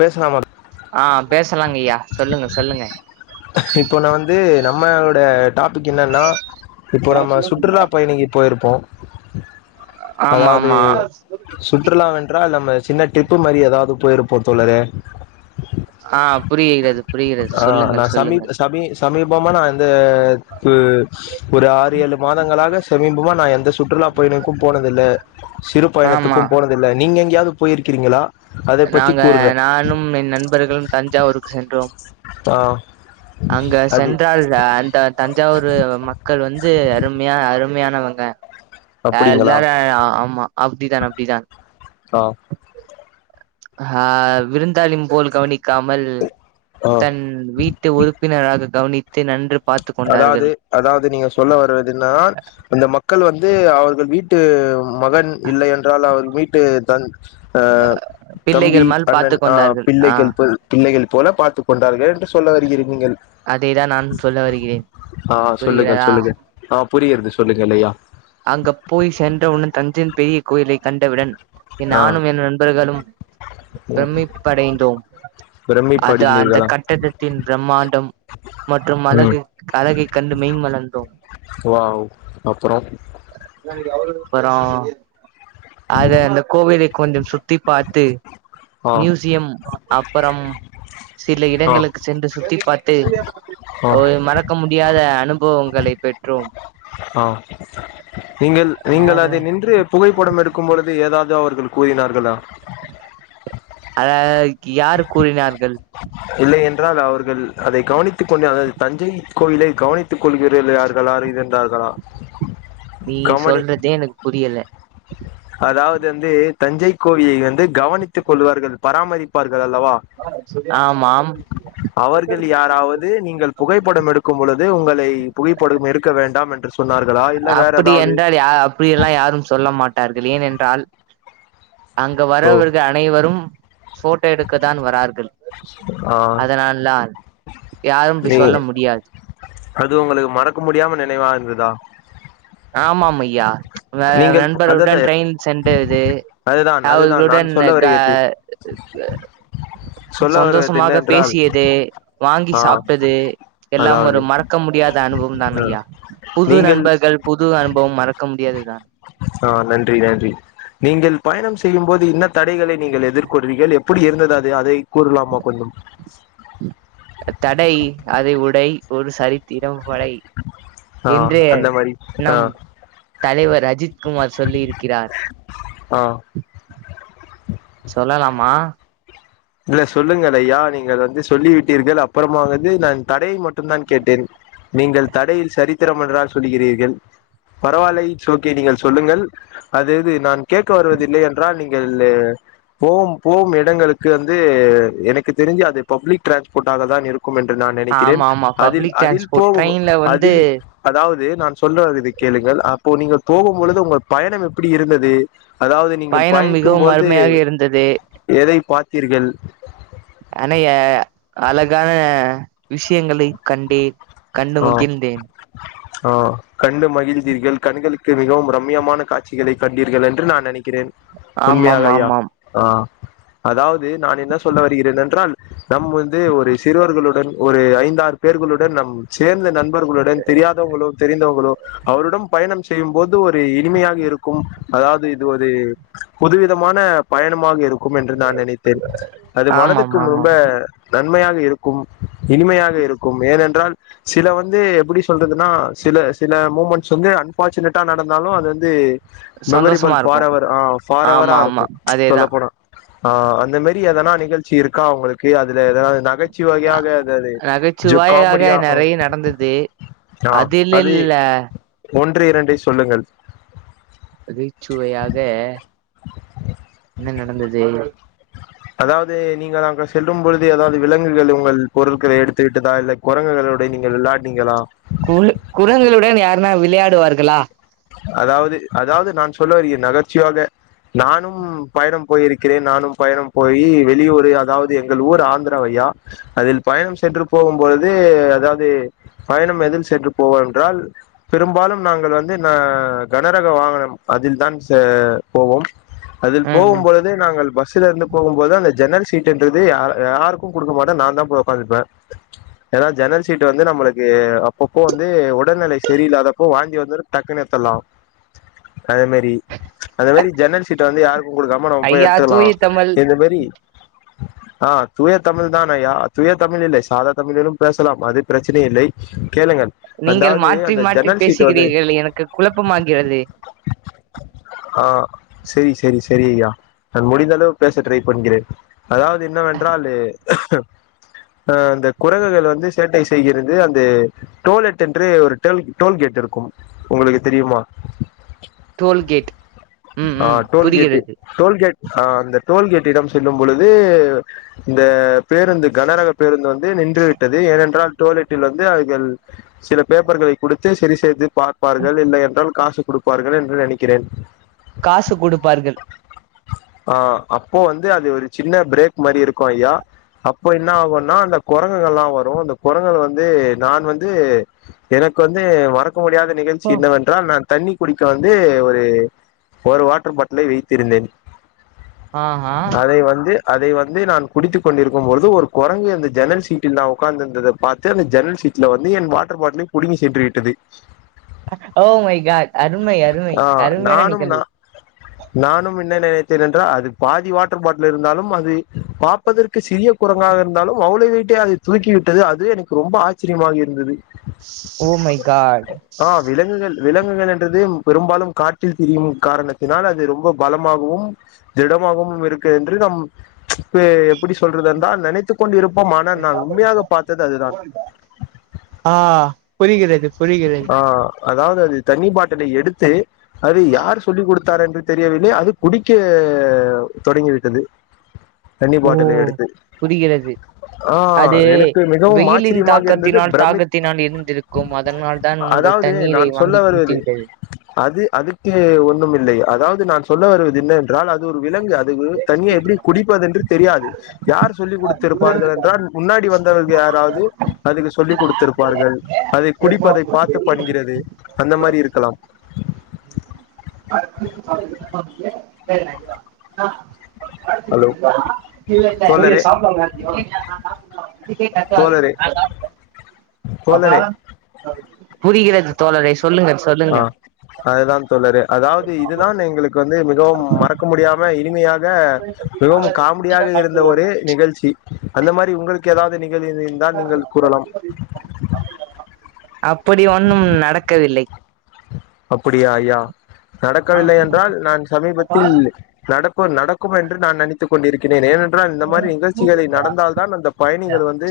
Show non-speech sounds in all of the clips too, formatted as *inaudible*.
பேஸ்லாம ஆ பேசலாங்க ஐயா சொல்லுங்க சொல்லுங்க இப்போ நா வந்து நம்மளோட டாபிக் என்னன்னா இப்போ நம்ம சுற்றுலா பயணிக்கு போய்ருப்போ ஆமா அதாவ்து ஆமா சுற்றுலா வென்றால் நம்ம சின்ன ட்ரிப்பு மாரி ஏதாவ்து போய்ருப் போ தோழரே அ புரிகிறது புரிகிறது ஆ, சொல்லுங்கள் நான் சமீ சொல்லுங்கள் சமீ சமீபமா நா இந்த *unintelligible* ஒரு ஆறு ஏழு மாதங்களாக சமீபமா நா எந்த சுற்றுலா பயணிக்கு போனதில்ல சிறு ஆமா பயணத்துக்கு போனதில்ல நீங்க எங்கேயாவ்து போயிருக்கிங்களா அத பத்தி அ கூறுங்க நானு என் நண்பர்களு தஞ்சாவூருக்கு சென்றோ *unintelligible* அங்க அது சென்றால் அந்த தஞ்சாவூரு மக்கள் வந்து அருமையா அருமையானவங்க அப்படிங்களா எல்லாரு ஆ ஆமா அப்டிதா அப்டிதா ஆ அ விருந்தாளிம் போல் கவனிக்காமல் ஆ தன் வீட்டு உறுப்பினராக கவனித்து நன்று பார்த்து கொண்டார்கள் அதாவ்து அதாவ்து நீங்க சொல்ல வருவதுன்னா அந்த மக்கள் வந்து அவர்கள் வீட் டு மகன் இல்லை என்றால் அவர் வீட்டு த அ தம்பி பிள்ளைகள் மேல் பார்த்து அண்ணன் அ கொண்டார்கள் ஆ பிள்ளைகள் போல் பிள்ளைகள் போல பார்த்து கொண்டார்கள் என்று சொல்ல வருகிறீர் நீங்கள் அதைதான் நான் சொல்ல வருகிறேன் புரிகிறாத அ புரிகிறது சொல்லுங்கள் அய்யா அங்க போய் சென்றவுடன் தஞ்சையின் பெரிய கோயிலைக் கண்டவுடன் என் ஆ நானும் என் நண்பர்களும் ம் பிரமிப்படைந்தோம் அது அந்த பிரமிப்படைந்தீர்களா கட்டடத்தின் பிரம்மாண்டம் மற்றும் ம் அழகு அழகை கண்டு மெய் மலந்தோ வாவ் அப்பறோ அப்பறோ அது அந்த கோவிலை கொஞ்சோ சுத்தி பார்த்து ஆ மியூசியம் அப்பறம் சில ஆ இடங்களுக்கு சென்று சுத்தி பார்த்து ஆ ஒரு மற க்க முடியாத அனுபவங்களை பெற்றோ ஒ நீங்கள் நீங்கள் வேற அதை நின்று புகைப்படம் எடுக்கும் பொழுது ஏதாவ்து அவர்கள் கூறினார்கள அதற்கு யாரு கூறினார்கள் இல்லை என்றால் அவர்கள் அதை கவனித்துக் கொண்டார்கள் அது தஞ்சை கோயிலை கவணித் து கொள்கிறேல் யார்களாரு இருந்தார்களா நீ கவனி சொல்றதே எனக் புரியல அதாவது வந்து தஞ்சை கோவிலில் வந்து கவனித்துக் கொள்வார்கள் பராமரிப்பார்கள் அல்லவா ஆமாம் அவர்கள் யாராவது நீங்கள் புகைப்படம் எடுக்கும் பொழுது உங்களை புகைப்படும் எடுக்க வேண்டாம் என்று சொன்னார்களா இல்ல வேற ஏதாவது அப்பிடியென்றால் யா அப்டியெல்லா யாரும் சொல்ல மாட் டார்கள் ஏனென்றால் அங்கு ஓ வரவர்க அனைவரும் ஃபோட்டோ எடுக்க தான் வரார்கள் ஆ அதனால்தான் யாரும் இப்டி நீ சொல்ல முடியா அது உங்களுக்கு மறக்க முடியாம நினைவா இருந்துதா ஆமாம் ஐயா அங்க நீங்கள் அதாவது நண்பர்களுடன் ட்ரெயின் சென்றது அதுதான் அதுதான் நான் அவர்குளுடன் சொல்ல கா வருகிறது சொல்ல வருவது சந்தோஷமாக என்னவென்றால் பேசியது வாங்கி ஆ சாப்ட்டது எல்லாம் ஒரு அதாவது மறக்க முடியாத அனுபவம்தான் ஆ, ஐயா புது நீங்கள் நண்பர்கள் புது அனுபவம் மறக்க முடியாதுதான் ஆ நன்றி நன்றி நீங்கள் பயணம் செய்யும் போது என்ன தடைகளை நீங்கள் எதிர்கொருவீகள் எப்புடி இருந்தது அது அதை கூறுலாமா கொஞ்சம் தடை அதை உடை ஒரு சரித்திரம் படை ஆ என்று அந்த மாரி ஆ நம் தலைவர் அஜித் குமார் சொல்லி இருக்கிறார் ஆ சொல்லலாமா இல்ல சொல்லுங்கள் ஐயா நீங்கள் வந்து சொல்லி விட்டீர்கள் அப்பறமா வந்து நான் தடையை மட்டும் தான் கேட்டேன் நீங்கள் தடையில் சரித்திரம் என்றால் சொல்லிகிறீர்கள் பரவாயில்லை இட்ஸ் ஓகே நீங்கள் சொல்லுங்கள் அது இது நான் கேக்க வருவதில்லை என்றால் நீங்கள்ளு போவும் போவும் எடங்களுக் கு வந்து எனக்கு தெரிஞ்சு அது பப்ளிக் ட்ரான்ஸ்போட்டாகதான் இருக் கும் என்று நான் நெனைக்கிறேன் ஆமா ஆமா அதில் பப்ளிக் அதில் டிரான்ஸ்போர்ட் போவு ட்ரெயின்ல வந்து அதில் அதாவது நான் சொல்ல வருவதை கேளுங்கள் அப்போ நீங்க போகும் பொழுது உங்க பயணம் எப்பிடி இருந்தது அதாவது நீங்கள் பயணம் பயணிக்கும் மிகவும் பொழ்து அருமையாக இருந்தது எதை பார்த்தீர்கள் அனைய அழகான விஷ்யங்களை கண்டேன் கண்டு ஆ மகிழ்ந்தேன் ஆ கண்டு மகிழ்ந்தீர்கள் கண்களுக்கு மிகவும் ரம்மியமான காட்சிகளை கண்டீர்கள் என்று நான் நெனைக்கிறேன் உண்மையாக ஆமாம் ஐயா ஆமாம் ஆ அதாவது நான் என்ன சொல்ல வருகிறேன் என்றால் நம் வந்து ஒரு சிறுவர்களுடன் ஒரு ஐந்தாறு பேர்களுடன் நம் சேர்ந்த நண்பர்களுடன் தெரியாதவ்ங்குளோ தெரிந்தவ்ங்குளோ அவருடம் பயணம் செய்யும் போது ஒரு இனிமையாக இருக்கும் அதாவ்து இது ஒரு புதுவிதமான பயணமாக இருக்கும் என்று நான் நெனைத்தேன் அது ஆமாம் மனதுக்கும் ரொம்ப ஆமாம் நன்மையாக இருக்கும் இனிமையாக இருக்கும் ஏனென்றால் சில வந்து எப்டி சொல்றதுனா சில சில மூமெண்ஸ் வந்து அன்ஃபார்ச்சுனேட்டா நடந்தாலு அது வந்து மெமரிபள் சந்தோஷமா இருக்கும் ஃபாரெவரு ஆ ஆமா ஃபாரெவரா ஆமா இருக்கு சொல்ல அதேதான் போனா ஆ அந்த மாரி எதனா நிகழ்ச்சி இருக்கா உங்களுக்கு அதுல எதனா நகச்சுவையாக எதாது ஜோ காமடியா நறைய நடந்தது அதுல் அது இல்ல ஒன்று இரண்டை சொல்லுங்கள் நகைச்சுவையாக என்ன நடந்தது அதாவ்து நீங்கள் அங்க செல்லும் பொழுது எதாவ்து விலங்குகள் உங்கள் பொருள்களை எடுத்து விட்டதா இல்ல கொரங்குகளோடை நீங்கள் விளாட்னீங்களா குழு குரங்குளுடன் யார்ன்னா விளயாடுவார்களா அதாவ்து அதாவ்து நான் சொல்ல வருகிறேன் அதர்ச்சியாக நானும் பயணம் போயிருக்கிறேன் நானும் பயணம் போயி வெளியூரு அதாவ்து எங்கள் ஊர் ஆந்திரா வைய்யா அதில் பயணம் சென்று போகும் பொழுது அதாவ்து பயணம் எதில் சென்று போவோமென்றால் பெரும்பாலும் நாங்கள் வந்து ந கனரக வாகனம் அதில் தான் செ போவோம் அதில் ம் ம் போகும்பொழுதே நாங்கள் பஸ்லருந்து போகும்போது அந்த ஜன்னல் சீ ட்டென்றது ய யாருக்கு குடுக்க மாட்டே நா தா போய் ஒக்காந்துப்பே ஏனா ஜன்னல் சீட்டு வந்து நம்மளுக்கு அப்பப்போ வந்து உடல்நிலை சரியில்லாதப்போ வாந்தி வந்துரு டக்குன்னு எத்தலா அதே மாரி அந்த மாரி ஜன்னல் சீட்ட வந்து யாருக்கு குடுக்காம நம்ம போய் ஐயா எத்துலா தூய தமிழ் இந்த மேரி ஆ தூய தமிழ் தானய்யா தூய தமிழ் இல்லை சாதா தமிழிலும் பேசலாம் அது பிரச்சனை இல்லை கேளுங்கள் நீங்கள் அதாவது மாற்றி அந்த மாற்றி ஜன்னல் சீட்டு வந்து பேசுகிறீர்கள் எனக்கு குழப்பமாகிறது ஆ செரி செரி செரிய்யா நான் முடிந்தளவு பேச ட்ரைப் பண்கிறேன் அதாவ்து என்னவென்றாலு ஆ அந்த குரங்குகள் வந்து சேட்டை செய்கிறது அந்து டோல்டெட் என்று ஒரு டெல் டோல்கேட் இருக்கும் உங்களுக்கு தெரியுமா டோல்கேட் ம் ஆ ம் டோல்கேட்டு புரிகிறது டோல்கேட் ஆ அந்த டோல்கேட்டிடம் செல்லும் பொழுது இந்த பேருந்து கனரக பேருந்து வந்து நின்று விட்டது ஏனென்றால் டோல்லெட்டில் வந்து அவைகள் சில பேப்பர்களை குடுத்து சரி செய்து பார்ப்பார்கள் இல்லை என்றால் காசு குடுப்பார்கள் என்று நெனைக்கிறேன் காசு குடுப்பார்கள் ஆ அப்போ வந்து அது ஒரு சின்ன பிரேக் மாரி இருக்கு ஐயா அப்போ என்ன ஆகுனா அந்த கொரங்குங்கள்லா வரு அந்த கொரங்குகள் வந்து நான் வந்து எனக்கு வந்து மறக்க முடியாத நிகழ்ச்சி ஓ என்னவென் ன்றால் நான் தண்ணி குடிக்க வந்து ஒரு ஒரு வாட்ரு பாட்லை வைத்திருந்தேன் ஆஹா அதை வந்து அதை வந்து நான் குடித்து கொண்டிருக்கும் பொழுது ஒரு கொரங்கு அந்த ஜன்னல் சீட்டில் நா ஒக்கார்ந்திருந்தத பாத்து அந்த ஜன்னல் சீ ட்ல வந்து என் வாட்டர் பாட்லை புடுங்கி சென்று விட்டது ஓ மை காட் அருமை அருமை ஆ அருமயான நானும் நா நிகழ்வு நானும் என்ன நினைத்தேன் என்றால் அது பாதி வாட்ரு பாட்லு இருந்தாலும் அது பா ப்பதற்கு சிறிய குரங்காக இருந்தாலும் அவ்ளோ வெயிட்ட அது தூக்கி விட்டது அதுவே எனக்கு ரொம்ப ஆச்சரியமாக இருந்தது ஓ மை காட்டு ஆ விலங்குகள் விலங்குகள் என்றது பெரும்பாலும் காற்றில் திரியும் காரணத்தினால் அது ரொம்ப பலமாகவும் திடமாகவும் இருக்கு என்று நம் இப்ப எப்டி சொல்றது என்றால் நினைத்து கொண்டிருப்போம் ஆனா நான் உண்மயாக பாத்தது அதுதான் ஆ புரிகிறது புரிகிறது ஆ அதாவ்து அது தண்ணி பாட்டிலை எடுத்து அது யார் சொல்லி குடுத்தார் என்று தெரியவில்லை அது குடிக்க தொடங்கி விட்டது தண்ணி ஓ பாட்டில எடுத்து புரிகிறது ஆ அது எனக்கு மிகவும் வெயிலின் ஆச்சரியமாக இருந்தது. தாக்கத்தினால் பிரமிப் தாகத்தினால் இருந்திருக்கும் அதனால் தான் உங்கள் அதாவது, தண்ணீரை நான் சொல்ல வாங்கி குடித்து வருவது அது அதுக்கு ஒண்ணும் இல்லை. அதாவது நான் சொல்ல வருவது என்ன ட்றால் அது ஒரு விலங்கு. அது தண்ணீயை எப்டி குடிப்பது என்று தெரியாது யார் சொல்லி் குடுத்திருப்பார்கள் என்றால், முன்னாடி வந்தவர்கள் யாராவது அதுக்கு சொல்லி் குடுத்திருப்பார்கள். அதை குடிப்பதை பார்த்து பண்கிறது அந்த மாரி இருக்கலாம் *inaudible* வா ஹலோ ஆ இல்ல இல்ல சூர்யே தோழரே சாப்ட வாங்க. இல்ல இல்ல நா சாப்ட்டு தா இதுக்கே கத்தாதீங்க தோழரே நா சாப்ட்டே பாப்பா தோழரே புரிகிறது தோழரே சொல்லுங்கள் ஆ சொல்லுங்க அதுதான் தோழரே அதாவது இதுதான் எங்களுக்கு வந்து மிகவும் மறக்க முடியாம இனிமையா க மிகவும் காமெடியாக இருந்த ஒரு நிகழ்ச்சி அந்த மாதிரி உங்களுக்கு ஏதாவது நிகழ் இது இருந்தால் நீங்கள் கூறலாம் அப்படி ஒன்னும் நடக்கவில்லை அப்பிடியா யா நடக்கவில்லை என்றால் நான் சமீபத்தில் நடத் ப்ப நடக்கும் என்று நான் நினைத்துக் கொண்டிருக்கிறேன் ஏனென் றால் இந்த மாதிரி நிகழ்ச்சிகளை நடந்தால் தான் அந்த பயணிகள் வந்து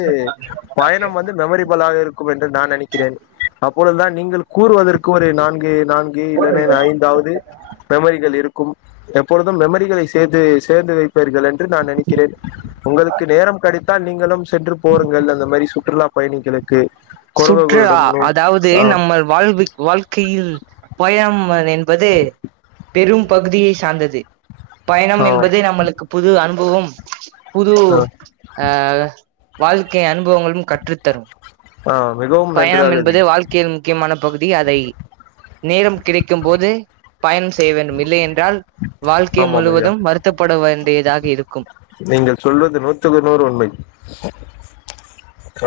பயணம் வந்து மெமரிபிளாக இருக்கும் என்று நான் நெனைக்கிறேன் அப்பொழுதுதான் நீங்கள் கூறுவதற்கு ஒரு நான் ன்கு நான்கு இல்லன்னா ஐந்தாவது மெமரிகள் லிருக்கும் எப்பொழுதும் மெமரிகளை சேர்த்து சேர்ந்து வைப்பீர்கள் என்று நான் நினைக்கிறேன் உங்களுக்கு நேரம் கெடைத்தால் நீங்களும் சென்று போருங்கள் அந்த மாதிரி சுற்றுலா பயணிகளுக்கு சுற்றுஆ குரங்குகளிடம் அதாவது ஆ நம்மள் வாழ்விக் வாழ்க்கையில் பயம் அதென்பது பெரும் பகுதியை சார்ந்தது பயணம் ஆ என்பது நம்மளுக்கு புது அன்பவம் புதூ ஆ ஆ வாழ்க்கை அனுபவங்களும் கற்றுத்தரும் ஆ மிகவும் பயணம் நன்றாக என்பது வாழ்க்கையின் முக்கியமான பகுதி அதை நேரம் கிடைக்கும்போதே பய்ணம் செய்ய வேண்டும் இல்லை என்றால் வாழ்க்கை ஆமாம் ஐயா முழுவதும் வருத்தப்பட வேண்டியதாக இருக்கும் நீங்கள் சொல்வது நூத்துக்கு நூறு உண்மை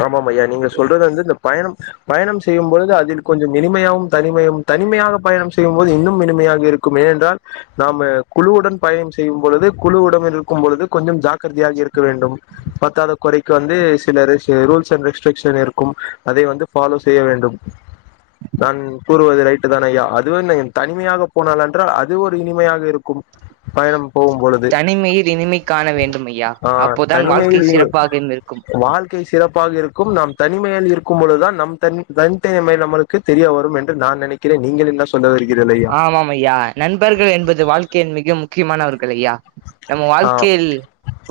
ஆமாம் ஐயா நீங்க சொல்றது வந்து இந்த பயணம் பயணம் செய்யும்போது அதில் கொஞ்சம் இனிமையாவும் தனிமையும் தனிமையாக பயணம் செய்யும்போது இன்னும் இனிமையாக இருக் கும் ஏ என்றால் நாமு குழுவுடன் பயணம் செய்யும் பொழுது குழு உடன்இருக்கும் பொழுது கொஞ்சம் ஜாக்கிரதையாக இருக்க வேண்டும் பத்தாத குறைக்கு வந்து சில ரெஸ் தே ரூல்ஸ் அண்ட் ரெஸ்ட்ரிக்ஷ்ன் இருக்கும் அதை வந்து ஃபாலோ செய்ய வேண்டும் நான் கூறுவது ரைட்டு தானய்யா அதுவும்த் தனிமையாக போனால் என்றால் அது ஒரு இனிமையாக இருக்கும் பயணம் போகும் பொழுது தனிமையில் இனிமை காண வேண்டுமய்யா ஆ அப்போதான் வாழ்க்கை தனிமையில் இ சிறப்பாகயும் இருக்கும் வாழ்க்கை சிறப்பாக இருக்கும் நம் தனிமையில் இருக்கும்பொழுதுதான் நம் தன் தன்த்தைமை நமளுக்கு தெரிய வரும் என்று நான் நினை கிறேன் நீங்கள் என்ன சொல்ல வருகீரேரய்யா ஆமாம் ஐயா நண்பர்கள் என்பது வாழ்க்கையில் மிக முக்கியமானவர்கள் ஐயா நம்ம ஆ வாழ்க்கையில்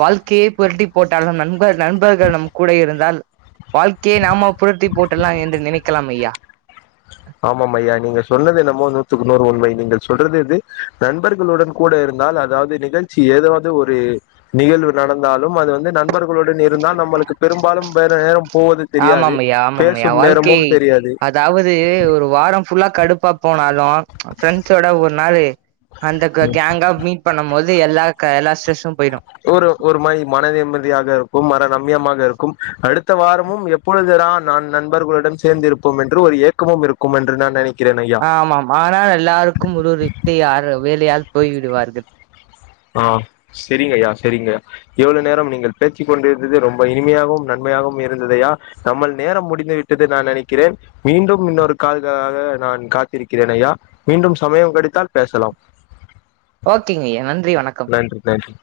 வாழ்க்கையே புரட்டி போட்டாலும் நண்பர் நண்பர்கள் நம் கூட இருந்தால் வாழ்க்கையே நாம புரட்டி போட்றலா என்று நினைக்கலாம் ஐயா ஆமாமையா நீங்க சொன்னது என்னமோ நூத்துக்கு நூறு உண்மை நீங்கள் சொல்றது இது நண்பர்களுடன் கூட இருந்தால் அதாவ்து நிகழ்ச்சி ஏதாவது ஒரு நிகழ்வு நடந்தாலும் அது வந்து நண்பர்களுடன் இருந்தால் நம்பளுக்கு பெரும்பாலும் வேற நேரம் போவது தெரியாது ஆமாம் ஐயா ஆமாம் ஐயா பேசும் வாழ்க்கை நேரமும் தெரியாது அதாவது ஒரு வாரம் ஃபுல்லா கடுப்பா போனாலு ஃப்ரெண்ட்ஸோட ஒரு நாளு அந்த க கேங்கா மீட் பண்ணும் போது எல்லா க எல்லா ஸ்ட்ரெஸ்ஸும் போய்டு ஒரு ஒரு மாரி மன நிம்மதியாக இருக்கும் மனரம்யமாக இருக்கும் அடுத்த வாரமும் எப் எப்பொழுதுதான் நான் நண்பர்களுடன் சேர்ந்திருப்போம் என்று ஒரு ஏக்கமும் இருக்கும் என்று நான் நெனைக்கிறேன் ஐயா ஆமாம் ஆனால் எல்லாருக்கும் ஒரு ஒரு இட்டியாரு வேலயால் போய்விடுவார்கள் ஆ செரிங்கய்யா செரிங்க இவ்ளோ நேரம் நீங்கள் பேச்சி கொண்டிருந்தது ரொம்ப இனிமையாகவும் நன்மையாகவும் இருந்ததையா நம்மள் நேரம் முடிந்து விட்டது நா நெனைக்கிறேன் மீண்டும் இன்னொரு கால்கராக நான் காத்திருக்கிறேன் ஐயா மீண்டும் சமயம் கிடைத்தால் பேசலாம் ஓகேங்கயா நன்றி வணக் நன்றி நன்றி